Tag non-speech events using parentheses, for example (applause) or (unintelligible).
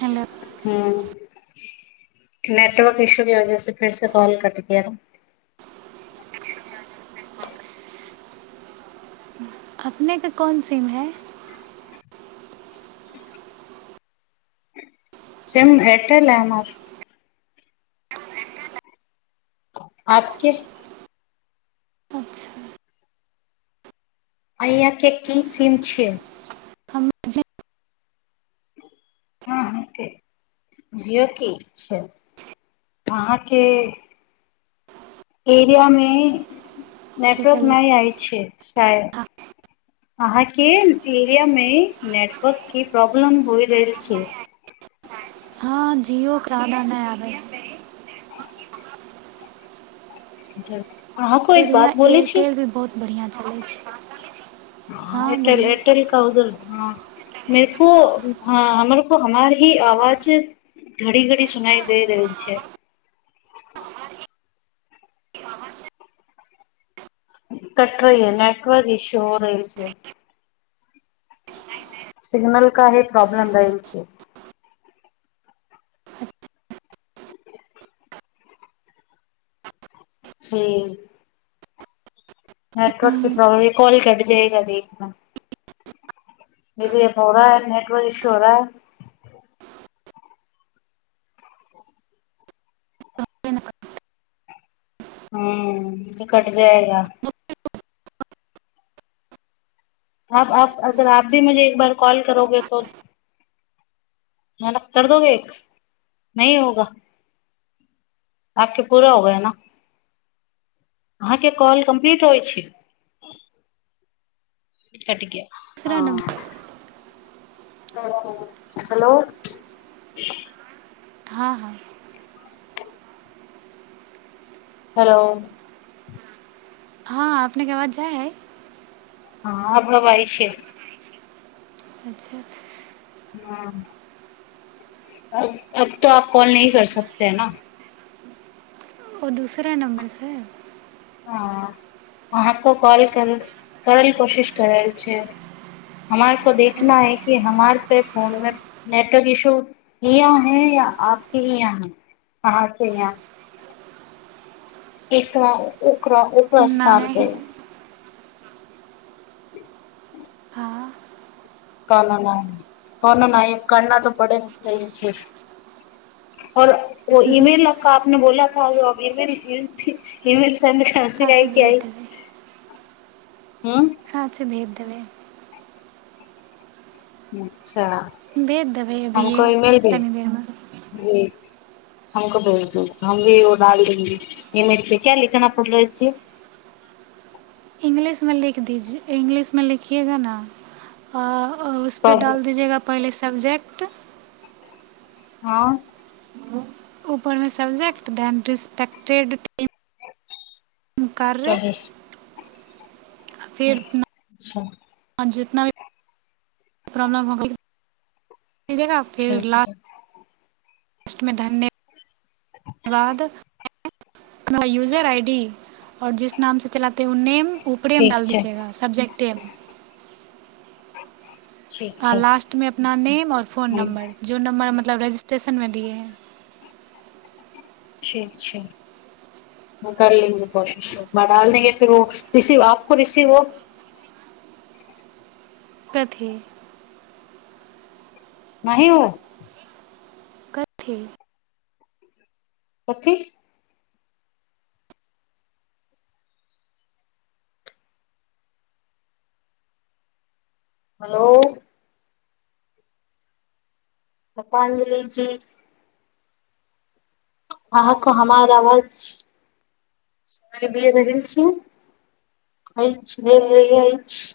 Hello हँ network issue के वजह से फिर से कॉल कट गया। अपने के कोन सीम है? सेम भेटै लेना। आपके अच्छा अइय के की सीन छैय। हमे जे ह अहाँके जियौ की छैय अहाँके एरियामे की नेटवर्क कहलियै नहि आय छैय शायद। हँ अहाँके एरियामे नेटवर्कके प्रॉब्लम होइ रहल छैय। हँ जिओ (unintelligible) नहि बै ज फेर इह एयरटेेल भी बहुत बढ़िया (unintelligible) एयरटेेल एयरटेेल का उधर हँ मेरे को ह हमर (unintelligible) आवाज घड़ी घड़ी सुनाई दै रहलै छैय। कट रही है नेटवर्क इसु हो रहल छैय। सिग्नल का ही प्रॉब्लम रहैल छैय। छी नेटवर्क क हूँ, प्रॉब्लम कॉल कट जा एक ईी हो रहा ह नेटवर्क इशू हो रहा है (unintelligible) हुँ कट जाएगा आप आप अगर आप भी मुझे एक बार कॉल करोगे तो कर दोगे एक न होगा आपके पूरा होगा न अहाँके कॉल कम्प्लीट होइ छै कट गया दूसरा हाँ नम्बर हेलो हँ हँ हेलो हँ अपने के अबाज जाय हैय हँ आब आबैय छै अच्छा हाँ अब तो आप कॉल नहीं कर सकते है न ओ दूसरे नम्बरसँ हँ अहाँ को कॉल कर करल कोशिश कर रहल छै हमार को देखना है कि हमार पे फोन मे नेटवर्क इशू य य है या आपके ही यहाँ है अहाँके यहाँ एक ना प्रस्थान नहि पे (unintelligible) हँ कहना न कहनो न करना तऽ पड़े छैओर ओ ईमेलपने बोलाेल खस आइ अच्छा क आइ हँ अच्छा भेज दबैय हुँ अच्छा भेज देबै अभिये हमको ईमेल भे तनी देरमे भेजी हमको भेज दो हम भी ओडालेंगे इमे क्या लिखना पढ़ रहले छियै इंग्लिशमें लिख दी इंग्लिशमे लिखिएगा न उसपे तब डाल दीजएगा पहिलेसँ सबबजक्ट हँ ऊपरमे सब्जेक्ट दैन रिस्पेक्टेड थ उकारकारे प्रवेश फेर अच्छा आ जितना भी प्रॉब्लम हो गेल जगह फेर ठीक लाल छै ट धन्यवाद धन्यवाद यूजर आई डी आर जिस नाम से चलाता तऽ उन्नेम ऊपरेमे ठीक डाल छै दिजीयएगा सबजेक्ट टेम ठीक आ छै लास्ट मे अपना नेम और फोन हूँ नंबर जो नम्बर मतब मतलब रजिस्ट्रेशनमे दियए है ठीक छै कर लेंगी कोशिश बडाल देंगे फेर ओ रसीव आपको रसीव हो कथी नहि ओ कथिे कथी हेलो पुष्पांजलि जी अहाँके हमार आवाज सुना दे रहल छी अछि अछि